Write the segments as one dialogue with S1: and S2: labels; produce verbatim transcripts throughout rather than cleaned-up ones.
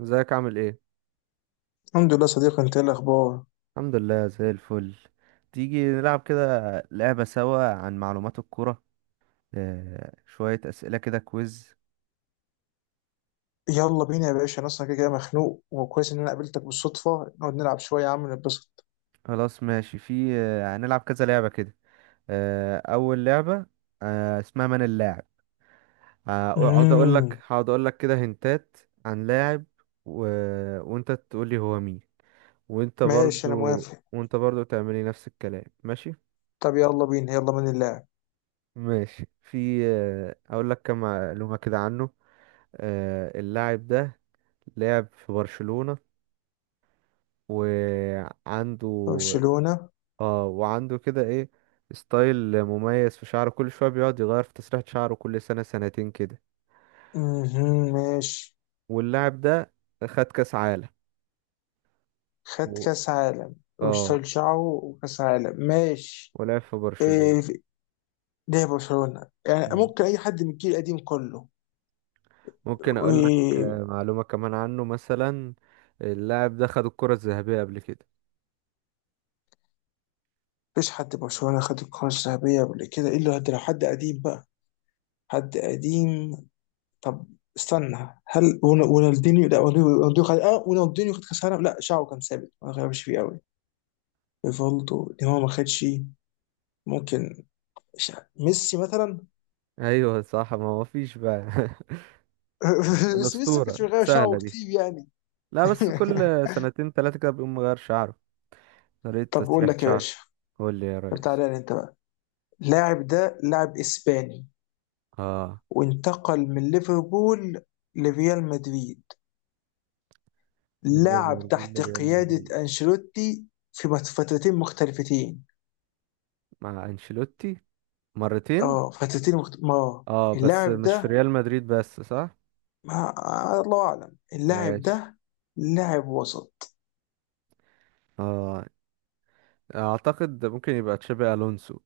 S1: ازيك، عامل ايه؟
S2: الحمد لله صديقي، انت ايه الاخبار؟
S1: الحمد لله، زي الفل. تيجي نلعب كده لعبة سوا عن معلومات الكرة. آه شوية أسئلة كده، كويز.
S2: يلا بينا يا باشا، انا اصلا كده كده مخنوق، وكويس ان انا قابلتك بالصدفه، نقعد نلعب شويه يا عم نتبسط.
S1: خلاص ماشي، في آه هنلعب كذا لعبة كده. آه أول لعبة، آه اسمها من اللاعب. آه، هقعد أقول لك
S2: امم
S1: هقعد أقول لك كده هنتات عن لاعب، و... وأنت تقول لي هو مين. وأنت
S2: ماشي، انا
S1: برضو
S2: موافق.
S1: وأنت برضو تعملي نفس الكلام، ماشي.
S2: طب يلا بينا، يلا، من اللاعب؟
S1: ماشي، في آه هقول لك كم معلومة كده عنه. آه، اللاعب ده لعب في برشلونة وعنده
S2: برشلونه.
S1: اه وعنده كده ايه، ستايل مميز في شعره، كل شوية بيقعد يغير في تسريحة شعره كل سنة سنتين كده.
S2: امم ماشي.
S1: واللاعب ده خد كأس عالم،
S2: خد
S1: و...
S2: كاس عالم،
S1: اه
S2: واشتغل شعره، وكاس عالم، ماشي.
S1: ولعب في برشلونة.
S2: ايه في- ليه برشلونه يعني؟
S1: مم.
S2: ممكن اي حد من الجيل القديم كله.
S1: ممكن اقول لك
S2: و-
S1: آه، معلومة كمان عنه، مثلا اللاعب ده خد الكرة الذهبية قبل كده.
S2: مفيش حد برشلونه خد الكره الذهبيه قبل كده، الا لو حد، لو حد قديم بقى. حد قديم. طب، استنى، هل ون- رونالدينيو. لا، رونالدينيو خد، اه رونالدينيو خد كاس العالم، لا شعره كان ثابت ما غيرش فيه قوي. ريفالدو، نيمار ما خدش. ممكن ش- ميسي مثلا.
S1: ايوه صح، ما هو فيش بقى
S2: بس ميسي ما
S1: الأسطورة
S2: كانش بيغير
S1: سهلة
S2: شعره
S1: دي.
S2: كتير يعني.
S1: لا، بس كل سنتين تلاتة كده بيقوم مغير شعره، طريقة
S2: طب، بقول
S1: تسريحة
S2: لك يا
S1: شعره.
S2: باشا،
S1: قول لي يا
S2: طب
S1: ريس.
S2: تعالى لي انت بقى. اللاعب ده لاعب اسباني،
S1: اه،
S2: وانتقل من ليفربول لريال مدريد، لعب
S1: ليفربول
S2: تحت
S1: ريال مدريد،
S2: قيادة أنشيلوتي في فترتين مختلفتين.
S1: مع انشيلوتي مرتين.
S2: اه، فترتين مخت... ما آه.
S1: اه، بس
S2: اللاعب
S1: مش في
S2: ده،
S1: ريال مدريد بس، صح.
S2: ما الله اعلم، اللاعب
S1: ماشي.
S2: ده لاعب وسط.
S1: اه، اعتقد ممكن يبقى تشابي الونسو.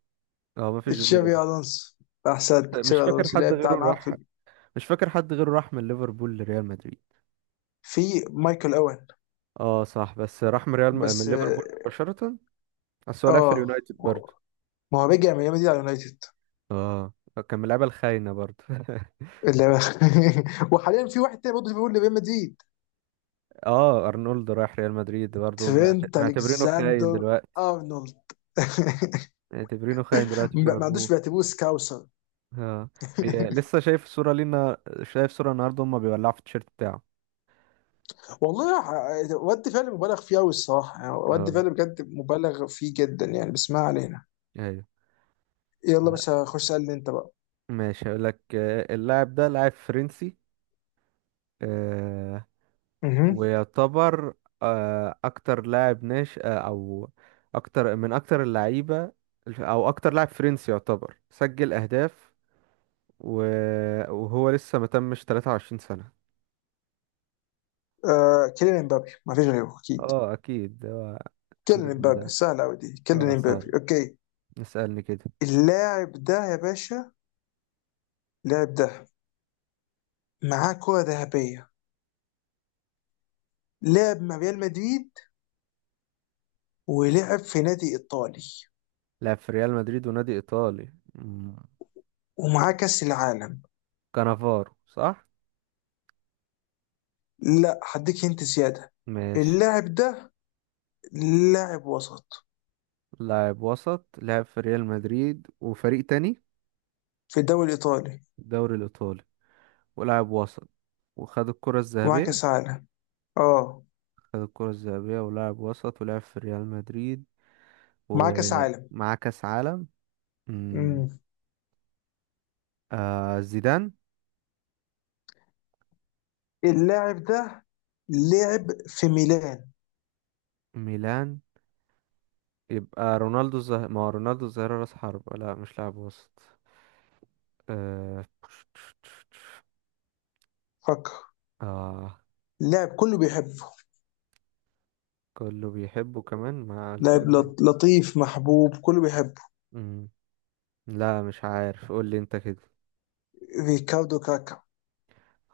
S1: اه مفيش غيره.
S2: تشابي الونسو، احسنت.
S1: مش
S2: تشابي
S1: فاكر
S2: الونسو
S1: حد
S2: اللاعب
S1: غيره
S2: بتاع، معاه
S1: راح
S2: في،
S1: مش فاكر حد غيره راح من ليفربول لريال مدريد.
S2: في مايكل اوين.
S1: اه صح، بس راح من ريال م... من
S2: بس،
S1: ليفربول مباشرة. بس هو لعب في
S2: اه،
S1: اليونايتد برضه.
S2: ما هو رجع من ريال مدريد على اليونايتد.
S1: اه، كان من اللعيبة الخاينة برضه
S2: اللي- وحاليا في واحد تاني برضه، في بيقول لريال مدريد.
S1: اه، ارنولد رايح ريال مدريد برضه، معت-
S2: ترينت
S1: معتبرينه خاين
S2: الكساندر
S1: دلوقتي.
S2: ارنولد.
S1: معتبرينه خاين دلوقتي في
S2: ما ما عندوش،
S1: ليفربول.
S2: بيعتبروه سكاوسر.
S1: اه، بي- لسه شايف صورة لينا. شايف صورة النهارده هما بيولعوا في التيشيرت بتاعه.
S2: والله ح- ود فعلا مبالغ فيه قوي الصراحه يعني، ود
S1: اه
S2: فعلا بجد مبالغ فيه جدا يعني، بس ما علينا.
S1: ايوه.
S2: يلا،
S1: آه،
S2: بس خش اسالني انت بقى.
S1: ماشي هقول لك. آه، اللاعب ده لاعب فرنسي. آه،
S2: مهم.
S1: ويعتبر آه، اكتر لاعب ناشئ، آه، او اكتر من اكتر اللعيبه، او اكتر لاعب فرنسي يعتبر سجل اهداف. و- وهو لسه ما تمش ثلاث وعشرين سنه.
S2: آه، كيليان امبابي، ما فيش غيره اكيد.
S1: اه اكيد.
S2: كيليان
S1: النجم
S2: امبابي
S1: ده
S2: سهل قوي دي، كيليان
S1: اه
S2: امبابي،
S1: سهل،
S2: اوكي.
S1: نسألني كده.
S2: اللاعب ده يا باشا، اللاعب ده، معاه كرة ذهبية، لعب مع ريال مدريد، ولعب في نادي ايطالي،
S1: لعب في ريال مدريد ونادي إيطالي. مم.
S2: ومعاه كأس العالم.
S1: كانافارو صح.
S2: لا، هديك انت زيادة.
S1: ماشي.
S2: اللاعب ده لاعب وسط
S1: لاعب وسط لعب في ريال مدريد وفريق تاني،
S2: في الدوري الايطالي،
S1: الدوري الإيطالي، ولاعب وسط، وخد الكرة
S2: ومعاه
S1: الذهبية.
S2: كأس عالم، اه،
S1: خد الكرة الذهبية ولاعب وسط، ولعب في ريال مدريد،
S2: معاه كأس عالم.
S1: ومعاه كأس عالم. مم.
S2: مم.
S1: آه زيدان.
S2: اللاعب ده لعب في ميلان.
S1: ميلان، يبقى رونالدو الظاهرة. ما هو رونالدو الظاهرة راس حربة، لا مش لاعب وسط. آه.
S2: فكر.
S1: آه،
S2: لاعب كله بيحبه.
S1: كله بيحبه كمان، ما
S2: لاعب
S1: قلتلك دي.
S2: لط- لطيف محبوب، كله بيحبه.
S1: مم. لا مش عارف، قول لي انت كده.
S2: ريكاردو كاكا.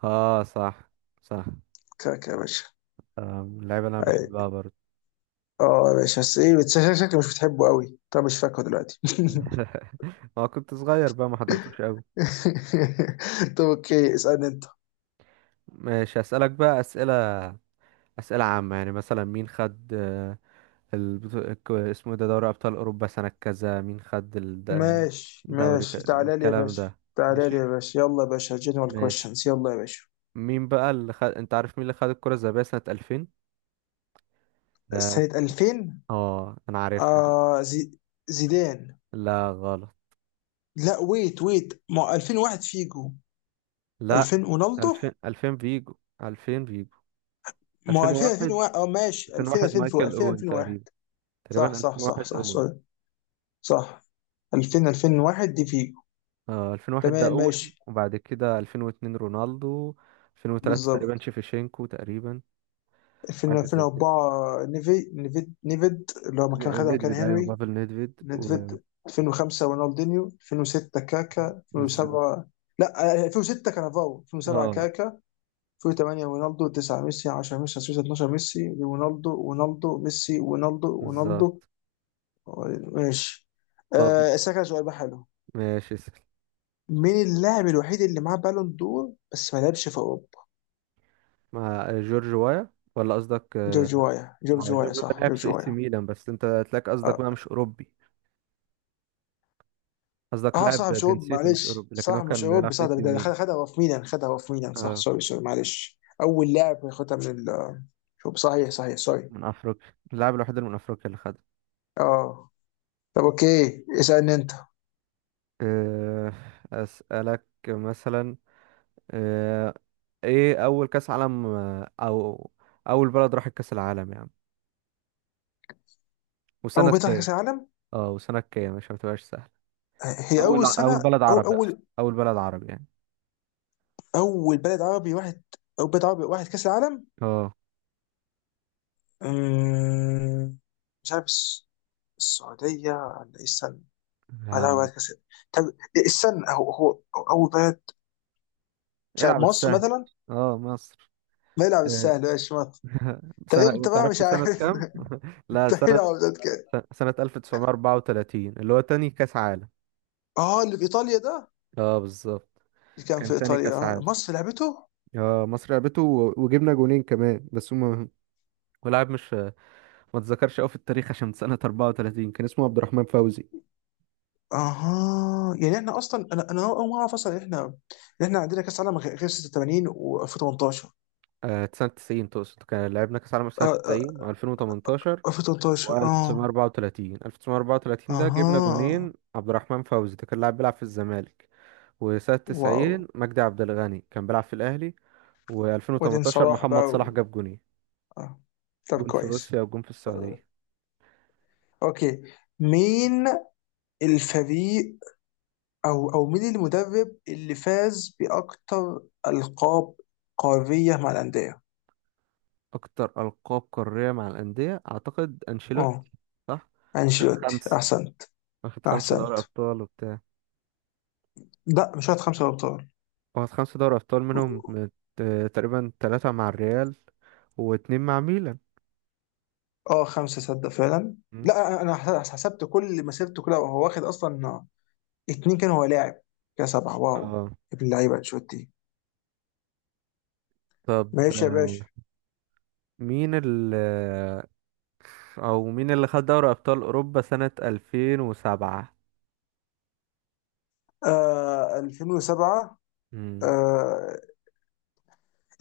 S1: اه صح، صح.
S2: كاكا يا باشا.
S1: آه اللعيبه اللي انا بحبها
S2: أي-
S1: برضه
S2: اه يا باشا، بس ايه، بس شك- شكلك مش بتحبه قوي، طب مش فاكره دلوقتي.
S1: ما كنت صغير بقى، ما حضرتوش قوي.
S2: طب اوكي، اسألني انت.
S1: ماشي اسالك بقى اسئله، اسئله عامه، يعني مثلا مين خد آه، البطو... الك- اسمه إيه ده، دوري ابطال اوروبا سنه كذا مين خد
S2: ماشي
S1: الدوري ك...
S2: ماشي، تعالى لي يا
S1: الكلام
S2: باشا.
S1: ده.
S2: تعالى لي
S1: ماشي
S2: يا باشا، يلا يا باشا، جنرال
S1: ماشي
S2: كويشنز، يلا يا باشا.
S1: مين بقى اللي خد، انت عارف مين اللي خد الكره الذهبيه سنه ألفين ده؟
S2: سنة ألفين.
S1: اه انا عارفها دي.
S2: آه زي... زيدان.
S1: لا غلط.
S2: لا، ويت ويت، ما ألفين وواحد فيجو.
S1: لا،
S2: ألفين رونالدو.
S1: ألفين ألفين فيجو. ألفين فيجو.
S2: ما هو ألفين،
S1: ألفين وواحد
S2: ألفين وواحد، اه ماشي، ألفين
S1: ألفين وواحد
S2: ألفين.
S1: مايكل
S2: ألفين
S1: اوين
S2: ألفين وواحد.
S1: تقريبا.
S2: صح
S1: تقريبا
S2: صح صح
S1: ألفين وواحد
S2: صح،
S1: اوين.
S2: سوري. صح. ألفين ألفين وواحد دي فيجو.
S1: اه، ألفين وواحد ده
S2: تمام ماشي.
S1: اوين، وبعد كده ألفين واتنين رونالدو. ألفين وثلاثة تقريبا
S2: بالظبط.
S1: شيفيشينكو، تقريبا.
S2: ألفين
S1: حاجة زي كده،
S2: ألفين وأربعة، نيفي نيفيد، نيفيد اللي هو مكان، خدها مكان
S1: نيدفيد، ايوه
S2: هنري.
S1: بافل نيدفيد و
S2: نيفيد. ألفين وخمسة رونالدينيو، ألفين وستة كاكا،
S1: بالظبط.
S2: ألفين وسبعة. لا آه، ألفين وستة كانافاو، ألفين وسبعة
S1: اه
S2: كاكا، ألفين وتمانية رونالدو، تسعة ميسي، عشرة ميسي، أحد عشر ألفين واتناشر ميسي، رونالدو، رونالدو، ميسي، رونالدو، رونالدو.
S1: بالظبط.
S2: ماشي.
S1: طب
S2: أه، أسألك على سؤال بقى حلو.
S1: ماشي، اسأل.
S2: مين اللاعب الوحيد اللي معاه بالون دور بس ما لعبش في اوروبا؟
S1: مع جورج وايا. ولا قصدك
S2: جورج
S1: آه،
S2: وايا،
S1: مع
S2: جورج
S1: جورج
S2: وايا
S1: وايا
S2: صح،
S1: لعب
S2: جورج
S1: في اس
S2: وايا.
S1: ميلان، بس انت تلاقي قصدك
S2: اه.
S1: بقى مش اوروبي. قصدك
S2: آه،
S1: لاعب
S2: صح مش اوروبي،
S1: جنسيته مش
S2: معلش،
S1: أوروبي، لكن هو
S2: صح مش
S1: كان بيلعب
S2: اوروبي،
S1: في
S2: صح.
S1: اي
S2: ده
S1: سي
S2: ده
S1: ميلان.
S2: خد- خدها هو في ميلان، خدها هو في ميلان، صح،
S1: آه.
S2: سوري سوري، معلش، اول لاعب ياخدها من ال. شوف، صحيح صحيح، سوري.
S1: من أفريقيا، اللاعب الوحيد اللي من أفريقيا اللي خدها.
S2: اه. طب اوكي، اسالني انت.
S1: آه أسألك مثلا، آه إيه أول كأس عالم، آه، أو أول بلد راحت كأس العالم يعني، وسنة
S2: اول بطولة
S1: كام؟
S2: كاس العالم؟
S1: اه وسنة كام، مش هتبقاش سهل.
S2: هي
S1: أول
S2: اول
S1: أول
S2: سنه
S1: بلد
S2: او
S1: عربي، أقصد
S2: اول،
S1: أول بلد عربي يعني.
S2: اول بلد عربي واحد، او بلد عربي واحد كاس العالم؟
S1: اه.
S2: أمم، مش عارف الس- السعوديه ولا ايه السنه؟ لا،
S1: آه،
S2: بعد كاس. طب، استنى، هو هو اول بلد، مش عارف،
S1: العب
S2: مصر
S1: السهل.
S2: مثلا.
S1: اه مصر.
S2: ما يلعب
S1: آه،
S2: السهل، ماشي، مصر. طب
S1: سنة، ما
S2: امتى بقى،
S1: تعرفش
S2: مش
S1: سنة
S2: عارف.
S1: كام؟ لا
S2: مستحيل
S1: سنة،
S2: العب ضد كده.
S1: س- سنة ألف وتسعمية وأربعة وتلاتين، اللي هو تاني كأس عالم.
S2: اه، اللي في ايطاليا ده.
S1: اه بالظبط،
S2: اللي كان في
S1: كان تاني
S2: ايطاليا،
S1: كأس
S2: آه.
S1: عالم.
S2: مصر لعبته.
S1: اه مصر لعبته، و- وجبنا جونين كمان، بس هما ولاعب مش ما اتذكرش قوي في التاريخ، عشان سنة أربعة وثلاثين كان اسمه عبد الرحمن فوزي.
S2: اها، يعني احنا اصلا، انا انا اول ما اعرف اصلا إن احنا، إن احنا عندنا كاس عالم غير غير ستة وتمانين و2018.
S1: آه سنة تسعين تقصد، كان لعبنا كأس عالم في سنة
S2: اه، آه،
S1: تسعين و2018 و1934.
S2: ألفين وتمنتاشر، اه.
S1: ألف وتسعمية وأربعة وتلاتين ده جبنا
S2: اها.
S1: جونين، عبد الرحمن فوزي ده كان لاعب بيلعب في الزمالك. وسنة
S2: واو.
S1: تسعين مجدي عبد الغني كان بيلعب في الأهلي.
S2: وبعدين
S1: و2018
S2: صلاح بقى.
S1: محمد صلاح
S2: و...
S1: جاب جونين،
S2: آه. طب،
S1: جون في
S2: كويس.
S1: روسيا وجون في السعودية.
S2: اوكي، مين الفريق، او او مين المدرب اللي فاز باكتر القاب قاريه مع الانديه؟
S1: أكتر ألقاب قارية مع الأندية، أعتقد
S2: اه،
S1: أنشيلوتي، صح؟ واخد
S2: انشيلوتي،
S1: خمسة
S2: احسنت.
S1: واخد خمسة دوري
S2: احسنت.
S1: أبطال وبتاع.
S2: لا، مش واخد خمسه ابطال.
S1: واخد خمسة دوري أبطال، منهم مت- تقريبا تلاتة مع الريال واتنين مع ميلان.
S2: اه، خمسه، صدق فعلا.
S1: مم.
S2: لا انا، أنا حس- حسبت كل مسيرته كلها، وهو واخد اصلا اتنين كان هو لاعب، كده سبعه، واو.
S1: اه
S2: ابن اللعيبه انشيلوتي.
S1: طب،
S2: ماشي يا
S1: آه،
S2: باشا.
S1: مين ال أو مين اللي خد دوري أبطال أوروبا سنة ألفين وسبعة؟
S2: آه، ألفين وسبعة.
S1: مم.
S2: آه،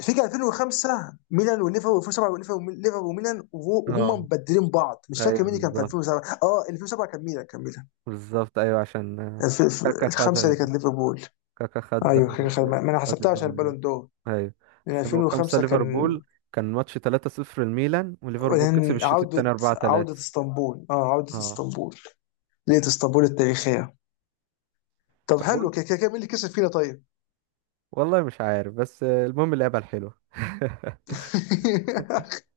S2: فيجي ألفين وخمسة ميلان وليفر، و2007 وليفر، وليفر، ليفر، وميلان، وهو- وهم
S1: اه
S2: مبدلين بعض، مش فاكر
S1: أيوه
S2: مين اللي كان في
S1: بالظبط.
S2: ألفين وسبعة، اه ألفين وسبعة كان ميلان، كان ميلان.
S1: بالظبط أيوه، عشان آه،
S2: الف- الف-
S1: كاكا
S2: الخمسه
S1: خدها.
S2: اللي كانت ليفربول.
S1: كاكا خد
S2: ايوه، كان-
S1: دوري-
S2: كان- ما ما انا
S1: خد
S2: حسبتها عشان
S1: البالون دور،
S2: البالون دور.
S1: ايوه.
S2: لان
S1: ألفين وخمسة
S2: ألفين وخمسة كان.
S1: ليفربول، كان ماتش تلاتة صفر، الميلان وليفربول كسب
S2: وبعدين
S1: الشوط التاني
S2: عوده عوده
S1: أربعة ثلاثة.
S2: اسطنبول، اه، عوده
S1: اه
S2: اسطنبول، ليله اسطنبول التاريخيه. طب
S1: طب
S2: حلو،
S1: وانت،
S2: كده كده كده، مين اللي كسب فينا طيب؟
S1: والله مش عارف، بس آه، المهم اللعبة الحلوة.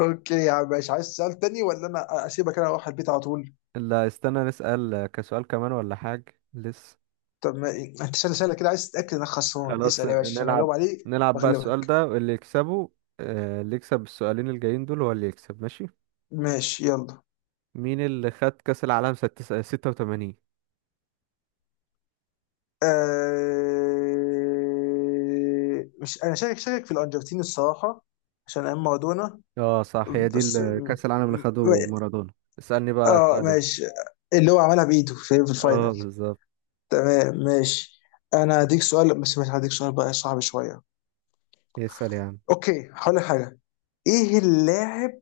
S2: اوكي يا عم ماشي، عايز سؤال تاني ولا انا اسيبك انا اروح البيت على طول؟
S1: اللي استنى نسأل آه، كسؤال كمان ولا حاجة لسه؟
S2: طب ما انت، سهله سهله كده، عايز تتاكد انك خسران؟
S1: خلاص
S2: اسال
S1: آه،
S2: يا باشا عشان
S1: نلعب
S2: اجاوب عليه
S1: نلعب بقى السؤال
S2: واغلبك.
S1: ده واللي يكسبه. آه، اللي يكسب السؤالين الجايين دول هو اللي يكسب، ماشي.
S2: ماشي، يلا.
S1: مين اللي خد كأس العالم ستة- 86؟
S2: أه، مش انا شاكك شاكك في الارجنتين الصراحه، عشان ايام مارادونا.
S1: اه صح، هي دي
S2: بس
S1: ال-
S2: م-
S1: كأس العالم اللي
S2: م-
S1: خده مارادونا. اسألني بقى
S2: اه
S1: سؤالين.
S2: ماشي. اللي هو عملها بايده في في
S1: اه
S2: الفاينل.
S1: بالظبط.
S2: تمام ماشي. انا هديك سؤال، بس مش هديك سؤال بقى صعب شويه.
S1: يسأل يا عم.
S2: اوكي، هقول لك حاجه. ايه اللاعب،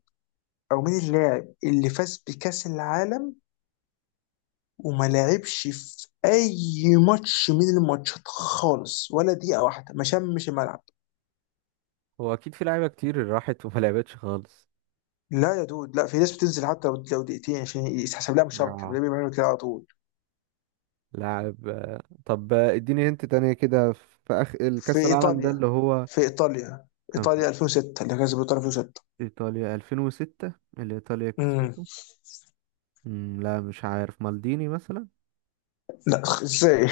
S2: او مين اللاعب اللي فاز بكاس العالم وما لعبش في اي ماتش من الماتشات خالص، ولا دقيقه واحده، ما شمش الملعب؟
S1: هو اكيد في لعيبه كتير راحت وما لعبتش خالص.
S2: لا يا دود، لا في ناس بتنزل حتى لو لو دقيقتين عشان يتحسب لها مشاركه،
S1: اه،
S2: بيعملوا بيعملوا كده على طول.
S1: لاعب آه، طب آه، اديني هنت تانية كده. في اخ
S2: في
S1: الكأس العالم ده، اللي
S2: ايطاليا،
S1: هو
S2: في ايطاليا،
S1: كان في
S2: ايطاليا ألفين وستة، اللي كسبت ايطاليا ألفين وستة.
S1: ايطاليا ألفين وستة، اللي ايطاليا
S2: امم
S1: كسبته. مم، لا مش عارف، مالديني مثلا.
S2: لا، ازاي.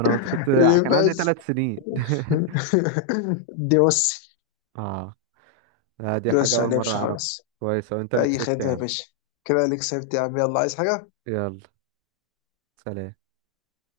S1: انا كنت كنت
S2: اللي
S1: كان عندي
S2: فاز.
S1: ثلاث سنين
S2: دي بص،
S1: اه لا، دي
S2: دي
S1: حاجة
S2: بص ما
S1: اول مرة
S2: لعبش
S1: اعرفها.
S2: خالص.
S1: كويس، وانت اللي
S2: اي
S1: كسبت يا
S2: خدمه يا
S1: عم.
S2: باشا، كده اللي كسبت يا عم، يلا عايز حاجه.
S1: يلا. سلام.